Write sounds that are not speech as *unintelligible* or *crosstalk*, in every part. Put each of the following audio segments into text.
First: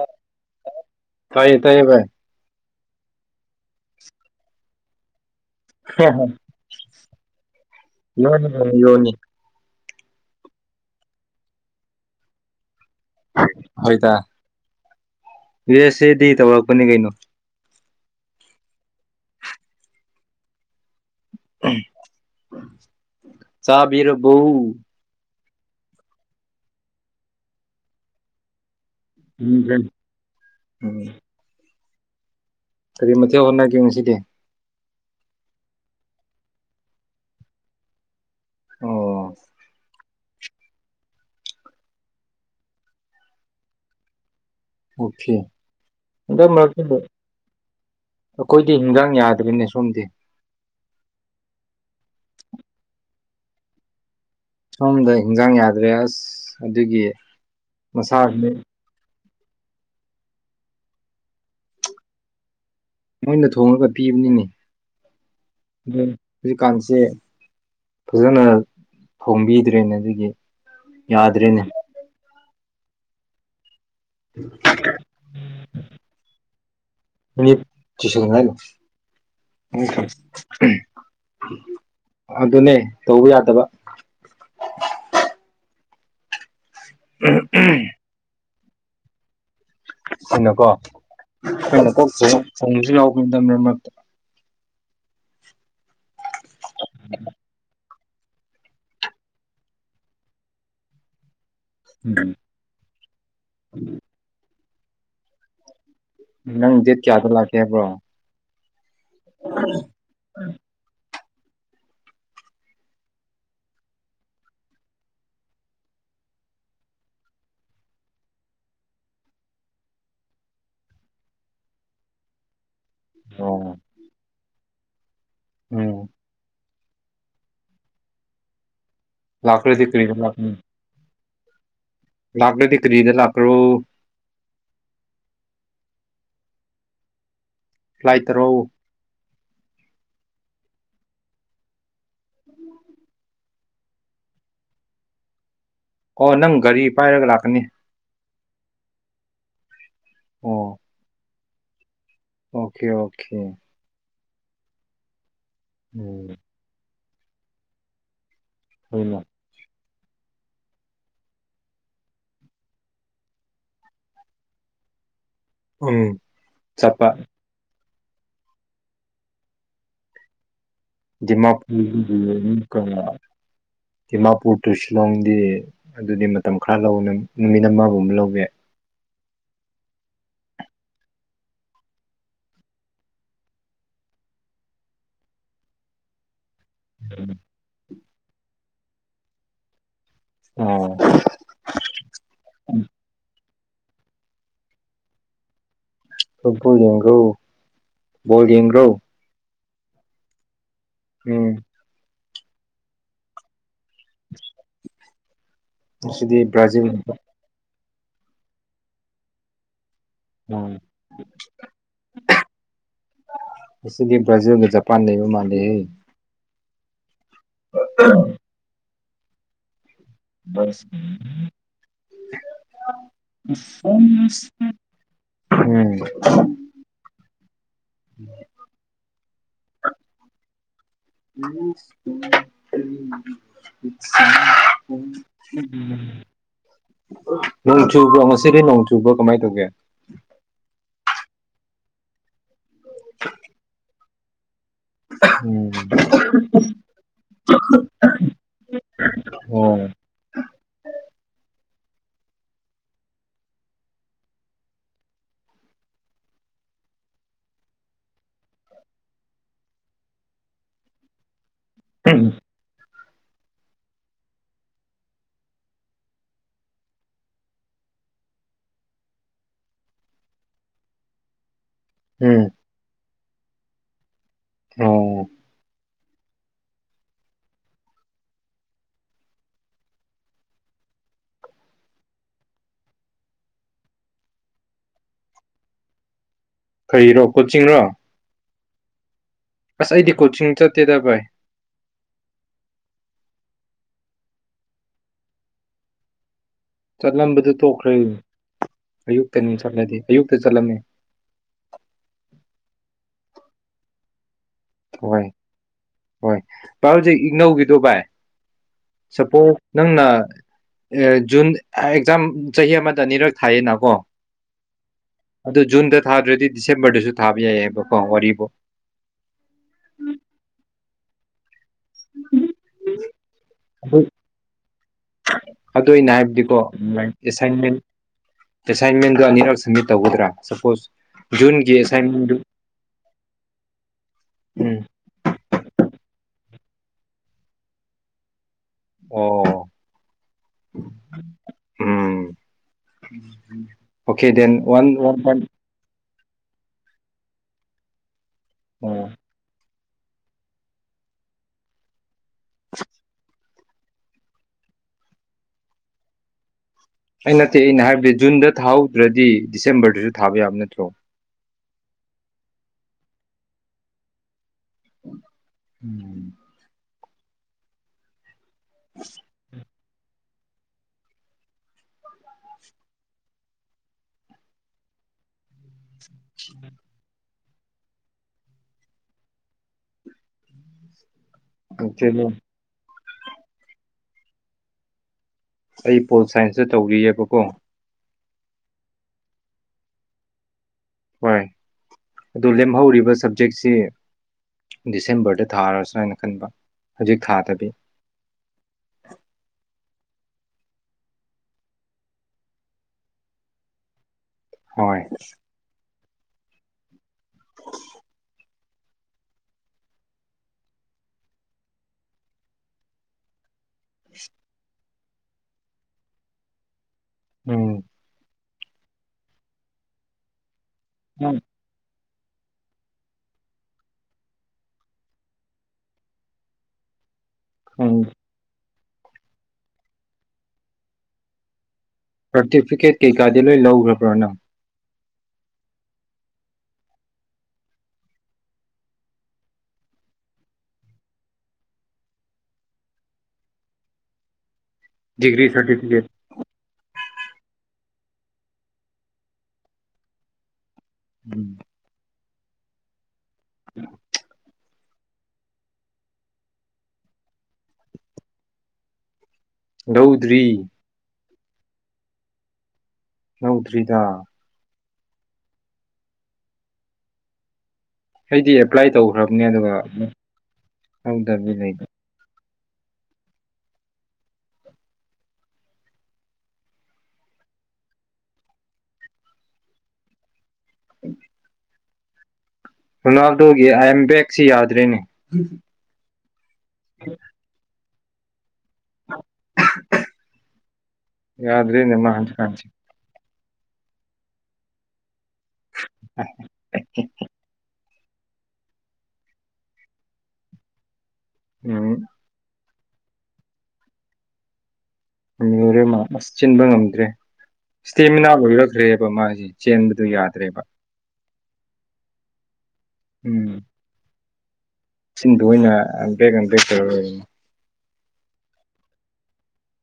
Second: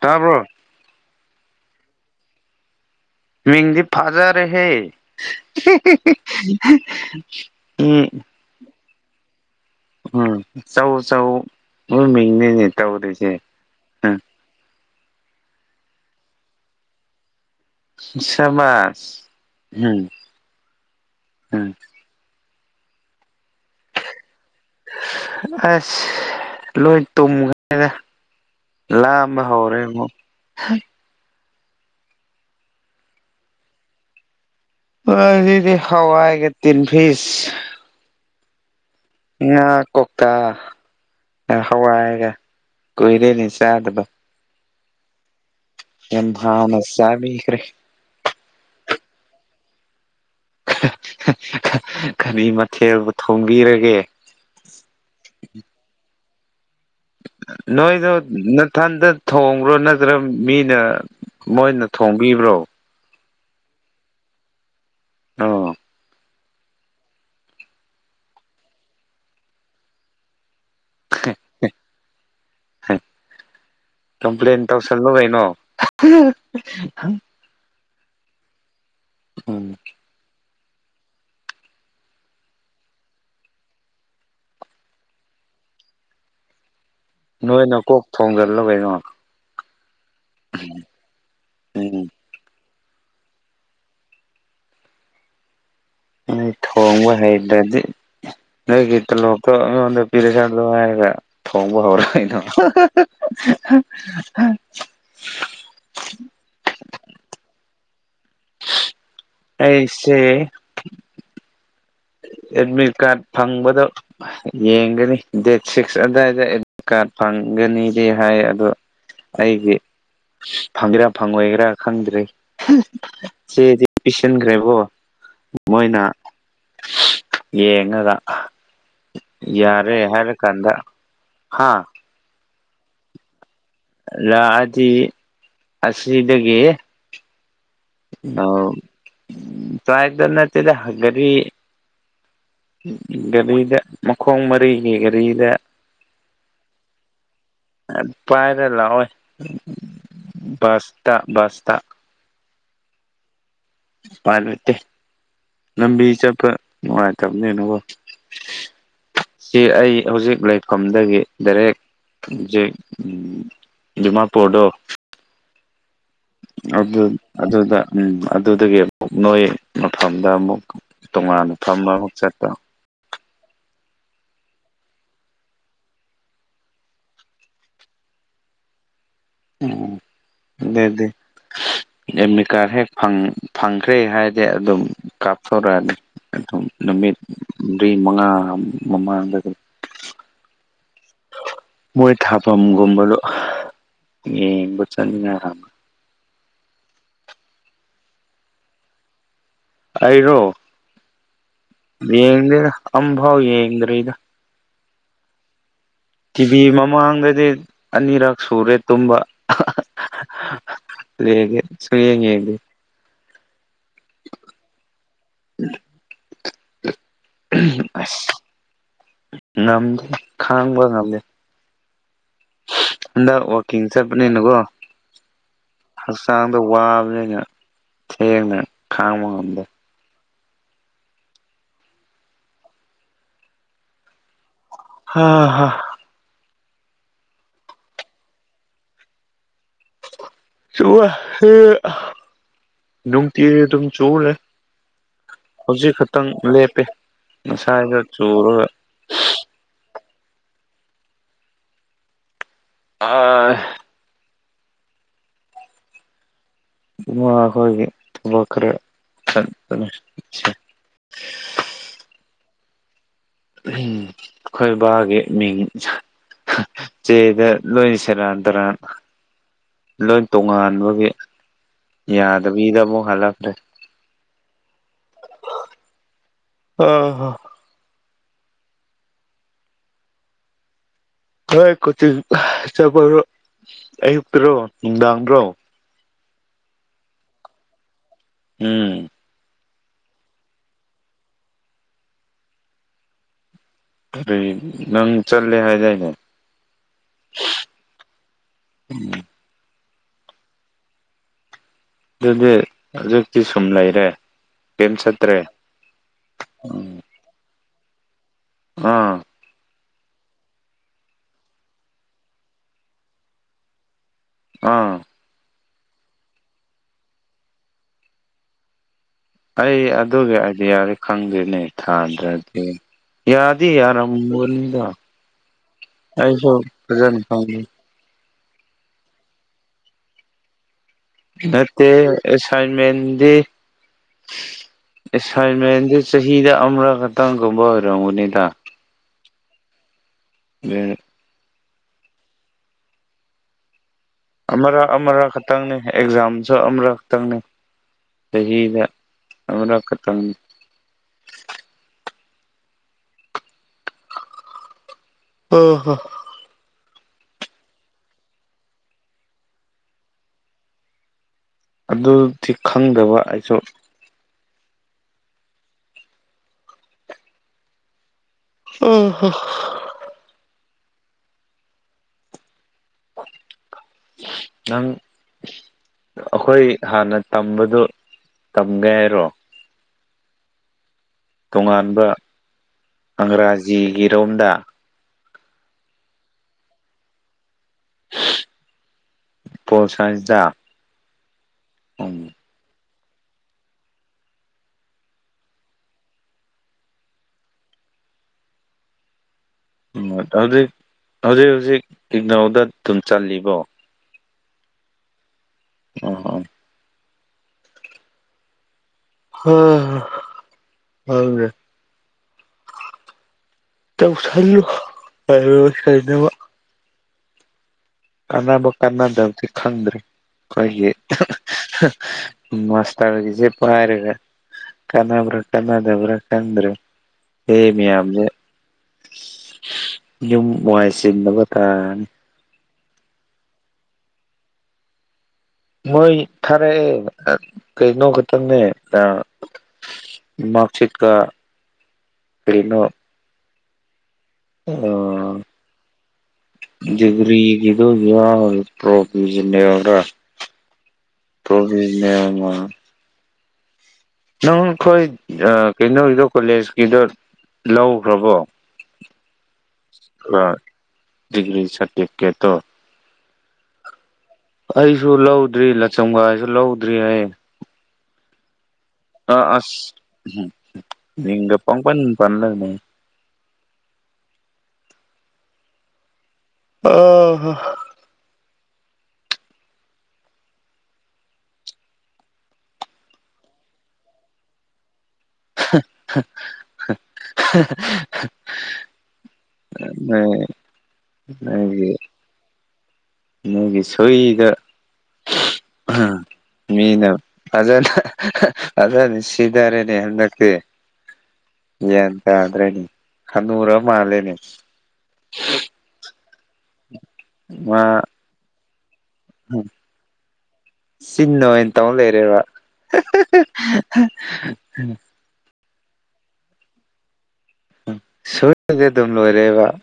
ꯇꯥꯔꯕ꯭ꯔꯣ ꯇꯥꯏꯌꯦ ꯇꯥꯏꯌꯦꯕꯥꯏ ꯃꯤꯗꯤ ꯐꯥꯖꯔꯦ ꯍꯦ ꯎꯝ ꯂꯣꯟꯅ *unintelligible* ꯎꯝ ꯆꯧ ꯆꯧ ꯃꯣꯏ ꯃꯤꯡꯅꯤꯅꯦ ꯇꯧꯔꯤꯣꯏꯁꯦ ꯎꯝ ꯌꯨ ꯑꯦꯁ ꯑꯦꯗꯤ ꯇꯧꯔꯛꯄꯅꯤ ꯀꯩꯅꯣ ꯁꯃꯁ ꯎꯝ ꯎꯝ ꯆꯥꯕꯤꯔꯕꯎ ꯑꯁ ꯂꯣꯏ ꯇꯨꯝꯒꯅꯤꯗ ꯂꯑꯝꯕ ꯍꯧꯔꯦ ꯎꯝ ꯎꯝ ꯀꯔꯤ ꯃꯇꯦꯛ ꯍꯣꯠꯅꯒꯦ ꯉꯁꯤꯗꯤ ꯑꯗꯤ ꯍꯋꯥꯒꯦ ꯇꯤꯟ ꯐꯤꯁ ꯑꯣ ꯑ ꯀꯧꯇꯥ ꯍꯋꯥꯏꯔꯒ ꯀꯣꯏꯔꯦꯅꯦ ꯆꯥꯗꯕ ꯑꯣꯀꯦ ꯌꯥꯝ ꯍ ꯃꯔ ꯍꯥꯎꯅ ꯆꯥꯕꯤꯈ꯭ꯔꯦ ꯑꯩꯈꯣꯏꯗꯤ ꯍꯤꯟꯖꯥꯡ ꯌꯥꯗꯅꯦ ꯁꯣꯝꯗꯤ ꯀꯔꯤ ꯃꯊꯦꯜꯕꯨ ꯊꯣꯡꯕꯤꯔꯒꯦ ꯁꯣꯝꯗ ꯍꯤꯟꯖꯥꯡ ꯌꯥꯗ꯭ꯔꯦ ꯑꯁ ꯑꯗꯨꯒꯤ ꯅꯣꯏꯗ ꯃꯁꯥꯁꯦ ꯅ ꯊꯗ ꯊꯣꯡꯕ꯭ꯔꯣ ꯅꯠꯇ꯭ꯔꯥ ꯃꯤꯅ ꯃꯣꯏꯅ ꯊꯣꯡꯕꯤꯕ꯭ꯔꯣ ꯃꯣꯏꯅ ꯊꯣꯡꯉꯒ ꯄꯤꯕꯅꯤꯅꯦ ꯑꯣ ꯑꯗꯨ ꯍꯧꯖꯤꯛꯀꯥꯟꯁꯤꯦ ꯐꯖꯅ ꯐꯣꯡꯕꯤꯗ꯭ꯔꯦꯅꯦ ꯑꯗꯨꯒꯤ ꯌꯥꯗ꯭ꯔꯅꯦ ꯀꯝꯄ꯭ꯂꯦꯟ ꯇꯧꯁꯜꯂꯨ ꯀꯩꯅꯣ ꯆꯤꯁꯅ ꯎꯝ ꯎ ꯈꯔ ꯑꯗꯨꯅꯦ ꯇꯧꯕ ꯌꯥꯗꯕ ꯅꯣꯏꯅ ꯀꯣꯛ ꯊꯣꯡꯖꯤꯜꯂꯣ ꯀꯩꯅꯣ ꯑꯩꯅꯀꯣ ꯑꯩꯈꯩꯅ ꯎꯝ ꯀꯣꯛꯁꯨꯣꯡꯁꯨ ꯌꯥꯎꯕ ꯃꯔꯛꯇ ꯎ ꯊꯣꯡꯕ ꯍꯩꯗ꯭ꯔꯗꯤ ꯂꯩꯒꯤꯇ ꯂꯗ ꯄꯤꯔꯦ ꯆꯂꯉꯒ ꯊꯣꯡꯕ ꯍꯧꯔꯅ ꯅꯪ ꯗꯦꯠ ꯀꯌꯥꯗ ꯂꯥꯛꯀꯦ ꯍꯥꯏꯕ꯭ꯔꯣ ꯑꯩꯁ ꯎ ꯑꯦꯗꯃꯤꯠ ꯀꯥꯔꯠ ꯐꯪꯕꯗꯣ ꯌꯦꯡꯒꯅꯤ ꯗꯦꯠ ꯁꯤꯛꯁ ꯑꯗꯨꯋꯥꯏꯗ ꯑꯦꯗꯃꯤꯠ ꯀꯥꯔꯠ ꯐꯪ ꯒꯅꯤꯗꯤ ꯍꯥꯏ ꯑꯗꯣ ꯑꯩꯒꯤ ꯐꯪꯒꯦꯔꯥ ꯐꯪꯉꯣꯏꯒꯔꯥ ꯈꯪꯗ꯭ꯔꯔꯤ ꯑꯣ ꯆꯦꯗꯤ ꯄꯤꯁꯤꯟꯈ꯭ꯔꯦꯕꯣ ꯎꯝ ꯃꯣꯏꯅ ꯌꯦꯉꯒ ꯂꯥꯛꯈ꯭ꯔꯗꯤ ꯌꯥꯔꯦ ꯀꯔꯤꯗ ꯍ ꯍꯥꯏꯂ ꯂꯥꯛꯀꯅꯤ ꯀꯗ ꯍꯥꯥ ꯂꯥꯛꯂꯗꯤ ꯀ꯭ꯔꯤꯗ ꯂꯥꯛ ꯂꯗꯤ ꯑꯁꯤꯗꯒꯤꯦ ꯐ꯭ꯂꯥꯏ ꯇꯔꯛꯎ ꯎ ꯆꯥꯏꯗ ꯅꯠꯇꯗ ꯍꯒꯔꯤ ꯒꯥꯔꯤꯗ ꯃꯈꯣꯡ ꯃꯔꯤꯒꯤ ꯒꯥꯔꯤꯗ ꯑꯣ ꯅꯪ ꯒꯥꯔꯤ ꯄꯥꯏꯔꯒ ꯂꯥꯛꯀꯅꯤ ꯄꯥꯏꯔ ꯂꯥꯛꯑꯣꯣꯏ ꯑꯣ ꯁꯇ ꯁꯇ ꯑꯣꯀꯦ ꯑꯣꯀꯦ ꯄꯜꯂꯠꯇꯦ ꯂꯝꯕꯤ ꯎꯝ ꯆꯠꯄ ꯅꯨꯡꯉꯥꯏꯇꯕꯅꯦꯅꯀꯣ ꯍꯣꯏꯅ ꯁꯤ ꯑꯩ ꯍꯧꯖꯤꯛ ꯂꯩꯐꯝꯗꯒꯤ ꯗꯥꯏꯔꯦꯛ ꯦ ꯎꯝ ꯗꯤꯃꯄꯨꯔꯗꯣ ꯎꯝ ꯑꯗꯨ ꯆꯠꯄ ꯑꯗꯨꯗ ꯎꯝ ꯑꯗꯨꯗꯒꯤ ꯑꯃꯨꯛ ꯅꯣꯏ ꯃꯐꯝꯗ ꯑꯃꯨꯛ ꯇꯣꯉꯥꯟꯅ ꯐꯃ ꯑꯃꯨꯛꯆꯠꯇ ꯗꯤꯃꯥꯄꯨꯔ ꯗꯤꯃꯥꯄꯨꯔ ꯇꯨ ꯁꯤꯂꯣꯡꯗꯤ ꯑꯗꯨꯗꯤ ꯃꯇꯝ ꯈꯔ ꯂꯧ ꯅꯨꯃꯤꯠ ꯑꯃꯒꯨꯝꯕ ꯂꯧꯕꯏ ꯎ ꯑꯗ ꯑꯗꯨ ꯑꯦꯝꯃꯤ ꯀꯥꯔ ꯍꯦꯛ ꯐꯪꯈ꯭ꯔꯦ ꯍꯥꯏꯔꯗꯤ ꯑꯗꯨꯝ ꯀꯥꯞꯊꯣꯔꯛꯑꯅꯤ ꯑꯗꯨꯝ ꯅꯨꯃꯤꯠ ꯃꯔꯤ ꯃꯉꯥ ꯃꯃꯥꯡ ꯎꯝ ꯃꯣꯏ ꯊꯥꯐꯝꯒꯨꯝꯕꯗꯣ ꯌꯦꯡꯕ ꯆꯠꯅꯤꯡꯉꯥꯏ ꯑꯃ ꯐꯣ ꯌꯦꯡꯒꯣ ꯌꯦꯡꯒꯣ ꯑꯩꯔꯣ ꯎꯝ ꯌꯦꯡꯗꯔ ꯑꯝꯕꯥꯎ ꯌꯦꯡꯗ꯭ꯔ ꯏꯗ ꯉꯁꯤꯗꯤ ꯇꯤꯚꯤ ꯕ꯭ꯔꯥꯖꯤꯜ ꯃꯃꯥꯡꯗꯗꯤ ꯑꯅꯤꯔꯛ ꯁꯨꯔꯦ ꯇꯨꯝꯕ ꯎꯝ ꯂꯩꯒꯦ ꯁꯨ ꯌꯦ ꯌꯦ ꯌꯦꯒꯦ ꯃꯁꯤꯗꯤ ꯕ꯭ꯔꯥꯖꯤꯜꯒ ꯖꯄꯥꯟ ꯂꯩꯕ ꯃꯥꯥꯟꯅ ꯑ ꯅꯝꯗ *unintelligible* ꯑꯗ ꯋꯥꯀꯤꯁꯦꯄꯅꯤꯅꯀꯣ ꯎꯝ ꯍꯛꯆꯥꯡꯗ ꯋꯥꯕꯅꯤꯅ ꯊꯦꯡꯅ ꯈꯥꯡꯕ ꯉꯝꯗ ꯎ *unintelligible* ꯎ ꯎꯝꯝ *unintelligible* ꯍꯥ ꯍꯥ ꯅꯣꯡ ꯆꯨꯕ꯭ꯔꯣ ꯉꯁꯤꯗꯤ ꯅꯣꯡ ꯆꯨꯕ꯭ꯔꯣ ꯀꯃꯥꯏꯅ ꯇꯧꯒꯦ ꯆ ꯅꯨꯡꯇ ꯇ ꯆꯅꯦ *unintelligible* ꯍꯧꯖꯤꯛ ꯈꯛꯇꯪ ꯂꯦꯞꯄꯦ ꯉꯁꯥꯏꯗ ꯆꯨꯔꯒ ꯑꯣ ꯑꯥ ꯎ ꯍꯦ ꯊꯕ ꯀꯔꯦ ꯆ *unintelligible* ꯍ *unintelligible* ꯎꯝ ꯈꯣꯏꯕꯥꯒꯤ ꯃꯤꯡ ꯆꯗ ꯂꯣꯏꯅꯤ ꯆꯔ ꯇꯔ ꯂꯣꯏ ꯇꯣꯉꯥꯟꯕꯒꯤ ꯎꯝ ꯌꯥꯗꯕꯤꯗ ꯑꯃꯨꯛ ꯍꯜꯂꯛꯈ꯭ꯔꯦ ꯑꯣ ꯑ ꯍꯣꯏ ꯀꯣꯆꯤꯡ ꯆꯠꯄꯔꯣ ꯑꯌꯨꯛꯇꯔꯣ ꯅꯨꯡꯗꯥꯡꯔꯣ ꯀꯩꯔꯣ ꯀꯣꯆꯤꯡꯔꯣ ꯎꯝ ꯑꯁ ꯑꯩꯗꯤ ꯀꯣꯆꯤꯡ ꯆꯠꯇꯦꯗ ꯚꯥꯏ ꯀ ꯅꯪ ꯆꯠꯂꯦ ꯍꯥꯏꯗꯥꯏꯅꯦ ꯆꯠꯂꯝꯕꯗꯨ ꯇꯣꯛꯈ꯭ꯔꯦ ꯑꯌꯨꯛꯇ ꯅꯨꯡ ꯆꯠꯂꯗꯤ ꯑꯌꯨꯛꯇ ꯆꯠꯂꯝꯃꯦ ꯑꯗꯨꯗꯤ ꯍꯧꯖꯤꯛꯇꯤ ꯁꯨꯝ ꯂꯩꯔꯦ ꯀꯩꯝ ꯍꯣꯏ ꯆꯠꯇ꯭ꯔꯦ ꯍꯣꯏ ꯚ ꯎꯝ ꯍꯧꯖꯤꯛ ꯏꯅꯧꯒꯤꯗꯣ ꯚꯥꯏ ꯑꯥ ꯆꯄꯣ ꯅꯪꯅ ꯖꯨꯟ ꯑꯦꯛꯖꯥꯝ ꯆꯍꯤ ꯑꯃꯗ ꯑꯅꯤꯔꯛ ꯊꯥꯏꯌꯦꯅꯀꯣ ꯑꯥ ꯑꯗꯨ ꯖꯨꯟꯗ ꯊꯥꯗ꯭ꯔꯗꯤ ꯗꯤꯁꯦꯝꯕꯔꯗꯁꯨ ꯊꯥꯕ ꯌꯥꯏꯑꯕꯀꯣ ꯋꯥꯔꯤꯕꯨꯣ ꯑꯩ ꯑꯗꯨꯒꯤ ꯑꯥꯏꯗꯤꯌꯥꯗꯤ ꯈꯪꯗꯦꯅꯦ ꯊꯥꯗ꯭ꯔꯗꯤ ꯌꯥꯗꯤ ꯑꯗꯨ ꯌꯥꯔꯝꯕꯗꯣ ꯑꯗꯨ ꯑꯩꯅ ꯍꯥꯏꯕꯗꯤꯀꯣ ꯑꯦꯁꯥꯏꯟꯃꯦꯟ ꯑꯦꯁꯥꯏꯟꯃꯦꯟꯗ ꯑꯅꯤꯔꯛ ꯁꯃꯤꯠ ꯇꯧꯒꯗ꯭ꯔꯥ ꯁꯄꯣꯁ ꯖꯨꯟꯒꯤ ꯅꯠꯇꯦ ꯑꯦꯁꯥꯏꯟꯃꯦꯟꯗꯨ ꯑꯁꯥꯏꯟꯃꯦꯟꯗꯤ ꯎꯝ ꯑꯁꯥꯏꯟꯃꯦꯟ ꯆꯍꯤꯗ ꯑꯃꯔꯛ ꯈꯛꯇꯪꯒꯨꯝꯕ ꯑꯣꯏꯔꯝꯒꯅꯤꯗ ꯑꯣ ꯎꯝ ꯑꯣꯀꯦ ꯗꯦꯟ ꯑꯃꯔ ꯋꯥꯟ ꯋꯥꯟ ꯑꯃꯔꯥ ꯄꯣꯏꯟ ꯈꯛꯇꯪꯅꯦ ꯑꯦꯛꯖꯥꯝ ꯁ ꯑꯃꯨꯔꯛꯇꯪꯅꯤ ꯆꯍꯤꯗ ꯑꯣ ꯑꯃꯨꯔꯛ ꯇ ꯑ ꯍ ꯑꯩ ꯅꯠꯇꯦ ꯑꯩꯅ ꯍꯥꯏꯕꯗꯤ ꯖꯨꯟꯗ ꯊꯥꯍꯧꯗ꯭ꯔꯗꯤ ꯗꯤꯁꯦꯝꯕꯔꯗꯁꯨ ꯊꯥꯕ ꯌꯥꯝꯕ ꯅꯠꯇ꯭ꯔꯣ ꯑꯗꯨꯗꯤ ꯈꯪꯗꯕ ꯑꯩꯁꯨ ꯎꯝ ꯎ ꯍ ꯅꯪ ꯑꯩꯈꯣꯏ ꯍꯥꯟꯅ ꯇꯝꯕꯗꯨꯣ ꯇꯝꯒꯦ ꯍꯥꯏꯔꯣ ꯇꯣꯉꯥꯟꯕ ꯑꯦꯛꯆꯨꯋꯦꯂꯤ ꯑꯪꯒ꯭ꯔꯥꯖꯤꯒꯤꯔꯣꯝꯗ ꯑꯩ ꯄꯣꯜ ꯁꯥꯏꯟꯁꯇ ꯇꯧꯔꯤꯑꯕꯀꯣ ꯄꯣꯁꯁꯤꯗ ꯍꯣꯏ ꯑꯗꯨ ꯂꯦꯝꯍꯧꯔꯤꯕ ꯁꯕꯖꯦꯛꯁꯤ ꯗꯤꯁꯦꯝꯕꯔꯗ ꯊꯥꯔꯁ꯭ꯔ ꯍꯥꯏꯅ ꯈꯟꯕ ꯍꯧꯖꯤꯛ ꯊꯥꯗꯕꯤ *inaudible* ꯎ ꯍꯧꯖꯤꯛ ꯍꯧꯖꯤꯛ ꯍꯧꯖꯤꯛ ꯏꯅꯧꯗ ꯑꯗꯨꯝ ꯆꯜꯂꯤꯕꯣ ꯍꯣꯏ ꯑ ꯑ ꯍ ꯍꯒꯦ ꯇꯧꯁꯜꯂꯨ ꯍꯥꯏ ꯀꯅꯕ ꯑꯣꯝ ꯀꯥꯟꯅꯕ ꯀꯥꯟꯅꯗꯕꯗꯤ ꯈꯪꯗ꯭ꯔꯤ ꯑꯩꯈꯣꯏꯒꯤ ꯅꯪ ꯃꯁ ꯂ ꯁꯤ ꯄꯔꯒ ꯀꯅꯥꯕ꯭ꯔꯥ ꯀꯅꯥꯗꯕ꯭ꯔ ꯀꯟ꯭ꯔ ꯑꯦ ꯎꯝ ꯃꯌꯥꯝꯅ ꯌꯨꯝ ꯋꯥꯅꯨꯡꯉꯥꯏꯁꯤꯅꯕ ꯇꯥ ꯁꯥꯔꯇꯤꯐꯤꯀꯦꯠ ꯀꯩꯀꯥꯗꯤ ꯂꯣꯏ ꯂꯧꯈ꯭ꯔꯕ꯭ꯔꯅꯪ ꯃꯣꯏ ꯊꯔꯦ ꯀꯩꯅꯣꯈꯇꯅꯦ ꯑ ꯃꯥꯔꯛꯁꯤꯠ ꯀ ꯀꯅ ꯗꯤꯒ꯭ꯔꯤ ꯁꯔꯇꯤꯐꯀꯦꯠ ꯒꯔꯤꯒꯤꯗ ꯇ꯭ꯔꯣꯐꯤ ꯑꯣꯥ ꯎꯝ ꯆꯧꯕꯤꯁ ꯃ ꯎꯝ ꯅꯪ ꯑꯩꯈꯣꯏ ꯀꯩꯅꯣꯒꯤꯗꯣ ꯀꯣꯂꯦꯖꯀꯤꯗꯣ ꯂꯧꯈ꯭ꯔꯕꯣ *inaudible* ꯔꯧꯗ꯭ꯔꯤ ꯗꯤꯒ꯭ꯔꯤ ꯁꯔꯇꯤꯐꯤꯀꯦꯠꯇꯣ ꯍꯧꯗ꯭ꯔꯤꯗ ꯑꯩꯁꯨ ꯂꯧꯗ꯭ꯔꯤ ꯂꯆꯝꯒꯥꯏꯁꯨ ꯂꯧꯗ꯭ꯔꯤ ꯍꯥꯏ ꯍꯩꯗꯤꯌꯦ ꯑ ꯍꯧꯗꯕꯤ ꯑꯁ ꯂꯩꯕ ꯄꯪꯄꯅꯤ ꯄꯟꯂꯅꯦ ꯑꯣ ꯔꯣꯅꯥꯜꯗꯣꯒꯤ ꯑꯥꯏꯦꯝ ꯕꯦꯛꯁꯤ ꯌꯥꯗ꯭ꯔꯦꯅꯦ *inaudible* ꯒꯤ ꯌꯥꯗ꯭ꯔꯦꯅꯦ ꯃꯥ ꯍꯧꯖꯤꯛꯀꯥꯟꯁꯦ ꯅꯣꯏꯒꯤ ꯁꯣꯏꯗ ꯃꯤ ꯅ ꯑꯖꯅ ꯑꯗꯨꯅꯤ ꯁꯤꯊꯔꯦꯅꯦ ꯍꯟꯗꯛꯇꯤ ꯒ꯭ꯌꯥꯟ ꯎꯝ ꯇꯥꯗ꯭ꯔꯅꯤ ꯍꯅꯔ ꯃꯥꯂꯦꯅꯦ ꯨꯔꯦ ꯃꯥ ꯑꯁ ꯆꯤꯟꯕ ꯉꯝꯗ꯭ꯔꯦ ꯃꯥ ꯏꯁꯇꯦꯃꯤꯅꯥ ꯑꯣꯏꯔꯛꯈ꯭ꯔꯦꯕ ꯃꯥꯁꯤꯦ ꯆꯦꯟꯕꯗꯨ ꯌꯥꯗ꯭ꯔꯦꯕ ꯆꯤꯟꯅ ꯑꯣꯏꯅ ꯇꯧꯅ ꯂꯩꯔꯦꯕ ꯅꯦ ꯀꯇꯦ ꯁꯣꯏꯗꯤ ꯑꯗꯨꯝ ꯂꯣꯏꯔꯦꯕ *inaudible*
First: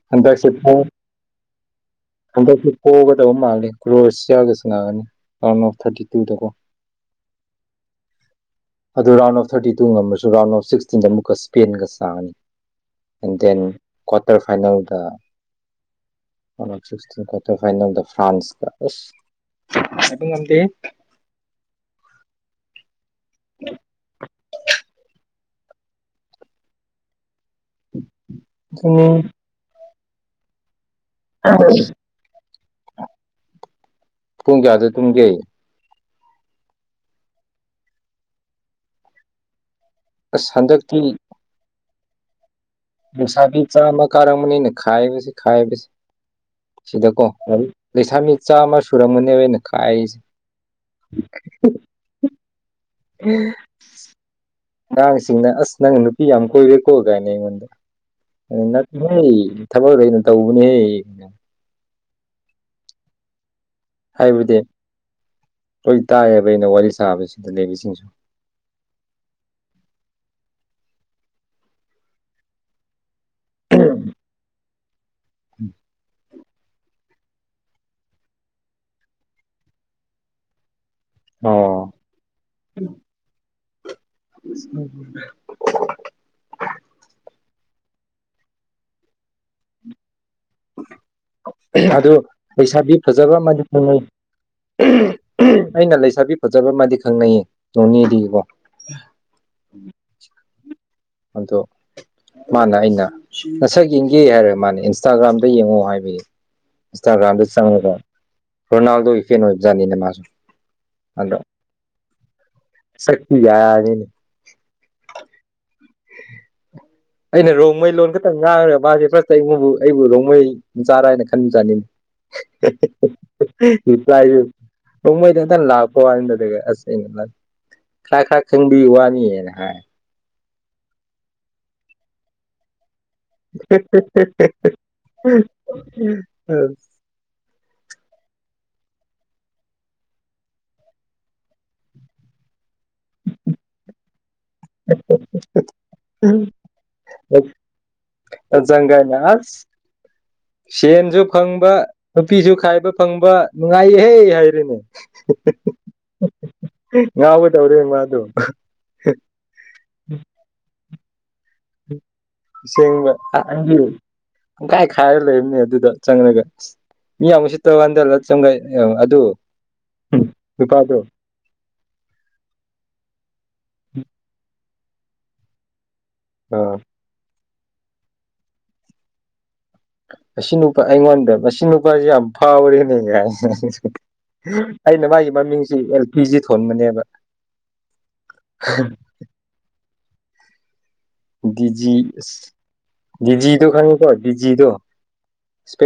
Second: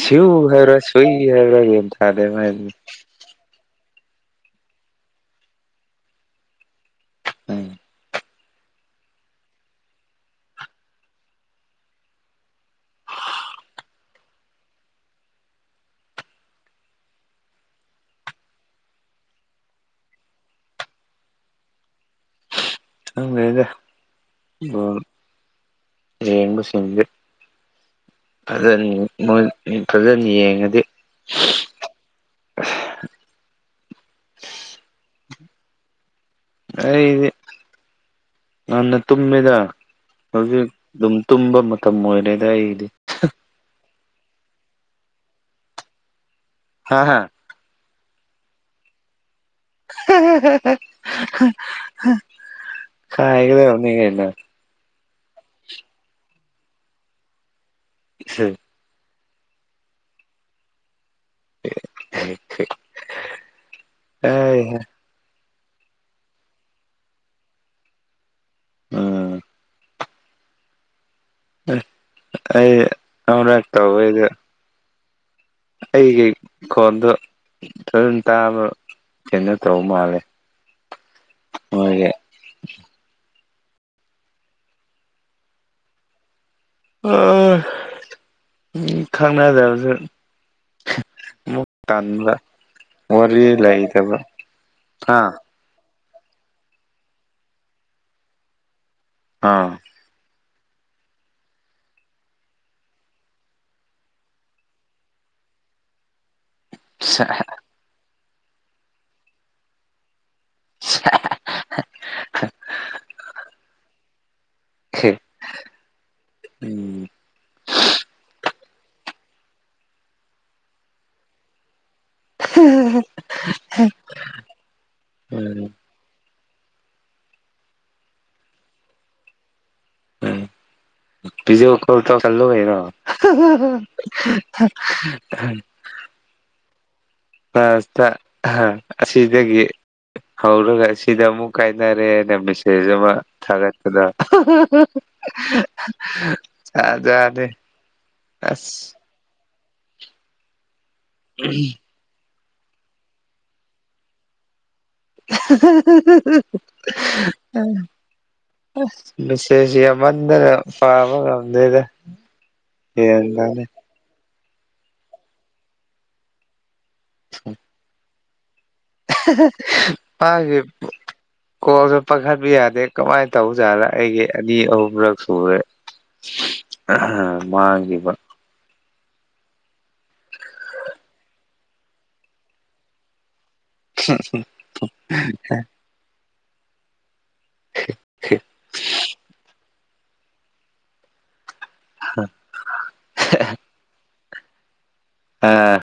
ꯁꯤ꯭ꯎ ꯍꯥꯏꯕ꯭ꯔꯥ ꯁꯏ ꯍꯥꯏꯕ꯭ꯔꯥꯒ ꯑꯁꯨꯄꯣꯒꯧꯕ ꯃꯥꯦ ꯀ꯭ꯔꯣꯑꯁꯤꯌꯥꯒ ꯁ ꯒꯅꯤ ꯔꯥꯎꯟ ꯑꯣꯐ ꯊꯥꯔꯇꯤ ꯇꯨꯗꯀꯣ ꯎꯝ ꯑꯗꯨ ꯔꯥꯎꯟ ꯑꯣꯐ ꯊꯥꯔꯇꯤ ꯇꯨ ꯉꯝꯃꯁꯨ ꯔꯥꯎꯟ ꯑꯣꯐ ꯁꯤꯛꯁꯇꯤꯟꯗ ꯑꯃꯨꯛꯀ ꯏꯁꯄꯦꯟꯒ ꯆꯥꯉꯅꯤ ꯑꯦꯟ ꯗꯦꯟ ꯀ꯭ꯋꯥꯔꯇꯔ ꯐꯥꯏꯅꯦꯜꯗ ꯇ ꯀꯋꯥꯇꯔ ꯐꯥꯏꯜ ꯗ ꯐ꯭ꯔꯥꯟꯁ ꯀꯁ ꯑꯗꯨꯝ ꯉꯝꯗꯦ *unintelligible* ꯑꯉꯗ ꯌꯦꯡꯕ ꯁꯤꯖ ꯐꯖꯅ ꯑꯗꯨꯅꯤ ꯃꯣꯏ ꯐꯖꯅ ꯌꯦꯡꯉꯗꯤ ꯑ ꯀꯨꯡ ꯀꯌꯥꯗꯦ ꯇꯨꯡ ꯀꯦ ꯑꯩꯗꯤ ꯅꯟꯅ ꯇꯨꯝꯃꯗ ꯑꯁ ꯍꯧꯖꯤꯛ ꯍꯟꯗꯛꯇꯤ ꯑꯗꯨꯝ ꯇꯨꯝꯕ ꯃꯇꯝ ꯑꯣꯏꯔꯦꯗ ꯑꯩ ꯅꯨꯡꯁꯥꯕꯤ ꯆꯥꯝꯃ ꯀꯥꯔꯛꯝꯝꯕꯅꯤꯅ ꯈꯥꯏꯕꯁꯤ ꯈꯥꯏꯕꯕꯁꯤ ꯍꯥ ꯍꯥ ꯁꯤꯗꯀꯣ ꯂꯩꯁꯥꯃꯤ ꯆꯥꯝꯃ ꯁꯨꯔꯝꯃꯅꯦꯕꯩꯅ ꯏꯒꯗ ꯍꯧꯅꯤꯒꯩꯅ ꯑꯉꯥꯡꯁꯤꯡꯅ ꯑꯁ ꯅꯪ ꯅꯨꯄꯤ ꯌꯥꯝ ꯀꯣꯏꯔꯦꯀꯣ ꯀꯥꯏꯅ ꯑꯩꯉꯣꯟꯗ ꯑꯗꯨ ꯍ ꯊꯕꯛ ꯍ ꯑꯣꯏꯅ ꯇꯧꯕꯅꯦꯍ ꯍꯥꯏꯕꯗꯤ ꯑ ꯂꯣꯏ ꯇꯥꯏꯌꯦꯕ ꯑꯩꯅ ꯋꯥꯔꯤ ꯁꯥꯕꯁꯤꯗ ꯂꯩꯕꯁꯤꯡꯁꯨ ꯎꯝ ꯑꯩꯌꯦ ꯑꯔꯥꯛ ꯇꯕ ꯏ ꯑꯩꯒꯤ ꯈꯣꯟꯗꯣ ꯑꯗꯨꯝ ꯇꯥꯕ ꯀꯩꯅꯣ ꯇꯧꯕ ꯃꯥꯜꯂꯦ ꯑꯣ ꯃꯣꯏꯒꯤ ꯎ ꯑ ꯎ ꯈꯪꯅꯖꯕꯁꯨ ꯑꯗꯨ ꯄꯩꯁꯥꯕꯤ ꯐꯖꯕ ꯋꯥꯔꯤ ꯑꯃꯗꯤ ꯐꯪꯅꯩ ꯂꯩꯇꯕ ꯑꯥ ꯑꯩꯅ ꯂꯩ ꯄꯁꯕꯤ ꯐꯖꯕ ꯃꯥꯗꯤ ꯈꯪꯅꯩꯌꯦ ꯅꯣꯅꯦꯗꯤꯀꯣ ꯑꯥ ꯑꯗꯣ ꯃꯥꯅꯦ ꯑꯩꯅ ꯉꯁꯥꯏꯒꯤꯡꯒꯤ ꯍꯥꯏꯔ ꯃꯥꯅꯦ ꯏꯟꯁꯇꯥꯒ꯭ꯔꯥꯝꯗ ꯌꯦꯡꯉꯣ ꯍꯥꯏꯕꯒꯤ ꯏꯁꯇꯥꯒ꯭ꯔꯝꯗ ꯆ ꯔꯣꯅꯥꯜꯗꯣ ꯏꯐꯖꯥꯅꯤꯅꯦ ꯃꯥꯁꯨ ꯑꯗꯣ ꯁꯛꯄꯤ ꯌꯥꯅꯤꯅꯦ ꯎꯝ ꯑꯩꯅ ꯔꯣꯡꯃꯩ ꯂꯣꯟ ꯈꯛꯇꯪ ꯉꯥꯡꯈ꯭ꯔꯒ ꯃꯥꯁꯦ ꯐ꯭ꯔꯁꯇ ꯑꯩꯉꯕꯨ ꯑꯩꯕꯨ ꯔꯣꯡꯃꯩ ꯆꯥꯔꯥ ꯍꯥꯏꯅ ꯈꯟꯕ ꯆꯥꯅꯤ ꯏꯥꯏꯁꯨ ꯅꯣꯡꯃꯩꯗ ꯑꯝꯇ ꯎꯝ ꯂꯥꯛꯄ ꯋꯥꯗꯗꯤꯒ ꯑꯁꯦꯡꯩꯅ ꯈꯔ ꯈꯔ ꯈꯪꯕꯤ ꯋꯥꯅꯤꯌꯦꯅ ꯍꯥꯏ ꯎꯝ ꯄꯤꯖꯧ ꯀꯣ ꯏꯇꯥꯎ *unintelligible* *unintelligible* ꯑ ꯑꯁꯤꯗꯒꯤ ꯍꯧꯔꯒ ꯁꯤꯗ ꯑꯃꯨꯛ ꯀꯥꯏꯅꯔꯦꯅ ꯃꯦꯁꯦꯖ ꯑꯃ ꯊꯥꯒꯠꯄꯗ ꯆꯠ ꯖꯥꯅꯤ ꯆꯪꯒꯥꯥꯏꯅꯦ ꯑꯁ ꯁꯦꯟꯁꯨ ꯐꯪꯕ ꯅꯨꯄꯤꯁꯨ ꯈꯥꯏꯕ ꯐꯪꯕ ꯅꯨꯡꯉꯥꯏꯍꯩ ꯍꯥꯏꯔꯤꯅꯦ ꯑ ꯉꯥꯎꯒꯗꯧꯔꯦ ꯃꯥꯗꯣ *unintelligible* ꯃꯦꯁꯦꯁ ꯌꯥꯝꯅꯗꯅ ꯄꯥꯕꯉꯝꯗꯦ ꯁꯦꯡꯕ ꯇꯥꯗꯦ ꯇꯪꯈꯥꯏ ꯈꯥꯏꯔꯒ ꯂꯩꯔꯝꯅꯦ ꯑꯗꯨꯗ ꯆꯪꯂꯉꯒ ꯃꯤ ꯌꯥꯝ ꯎꯁꯤꯠꯇ ꯍꯟꯗꯂ ꯆꯪꯒꯥꯏ ꯄꯥꯒꯦ ꯅꯨꯄꯥꯗꯣ ꯀꯣꯜꯁꯨ ꯄꯥꯈꯠꯕ ꯌꯥꯗꯦ ꯀꯃꯥꯏꯅ ꯇꯧꯖꯥꯠꯅ ꯑꯩꯒꯤ ꯑꯅꯤ ꯑꯍꯨꯝ ꯔꯛꯁꯨꯔꯦ ꯑꯥ ꯃꯥꯡꯈꯤꯕ ꯑꯁꯤ ꯅꯨꯄꯥ ꯑꯩꯉꯣꯟꯗ ꯃꯁꯤ ꯅꯨꯄꯥꯁꯦ ꯌꯥꯝ ꯐꯥꯎꯔꯦꯅꯦ ꯒꯥꯏꯅ ꯑꯩꯅ ꯃꯥꯒꯤ ꯃꯃꯤꯡꯁꯤ ꯑꯦꯜ ꯄꯤ ꯖꯤ ꯊꯣꯟꯕꯅꯤꯕ *unintelligible* *inaudible* ꯗꯤꯖꯤ ꯗꯤꯖꯗꯨ ꯈꯪꯏꯀꯣ ꯗꯤꯖꯗꯣ ꯑꯥ *inaudible*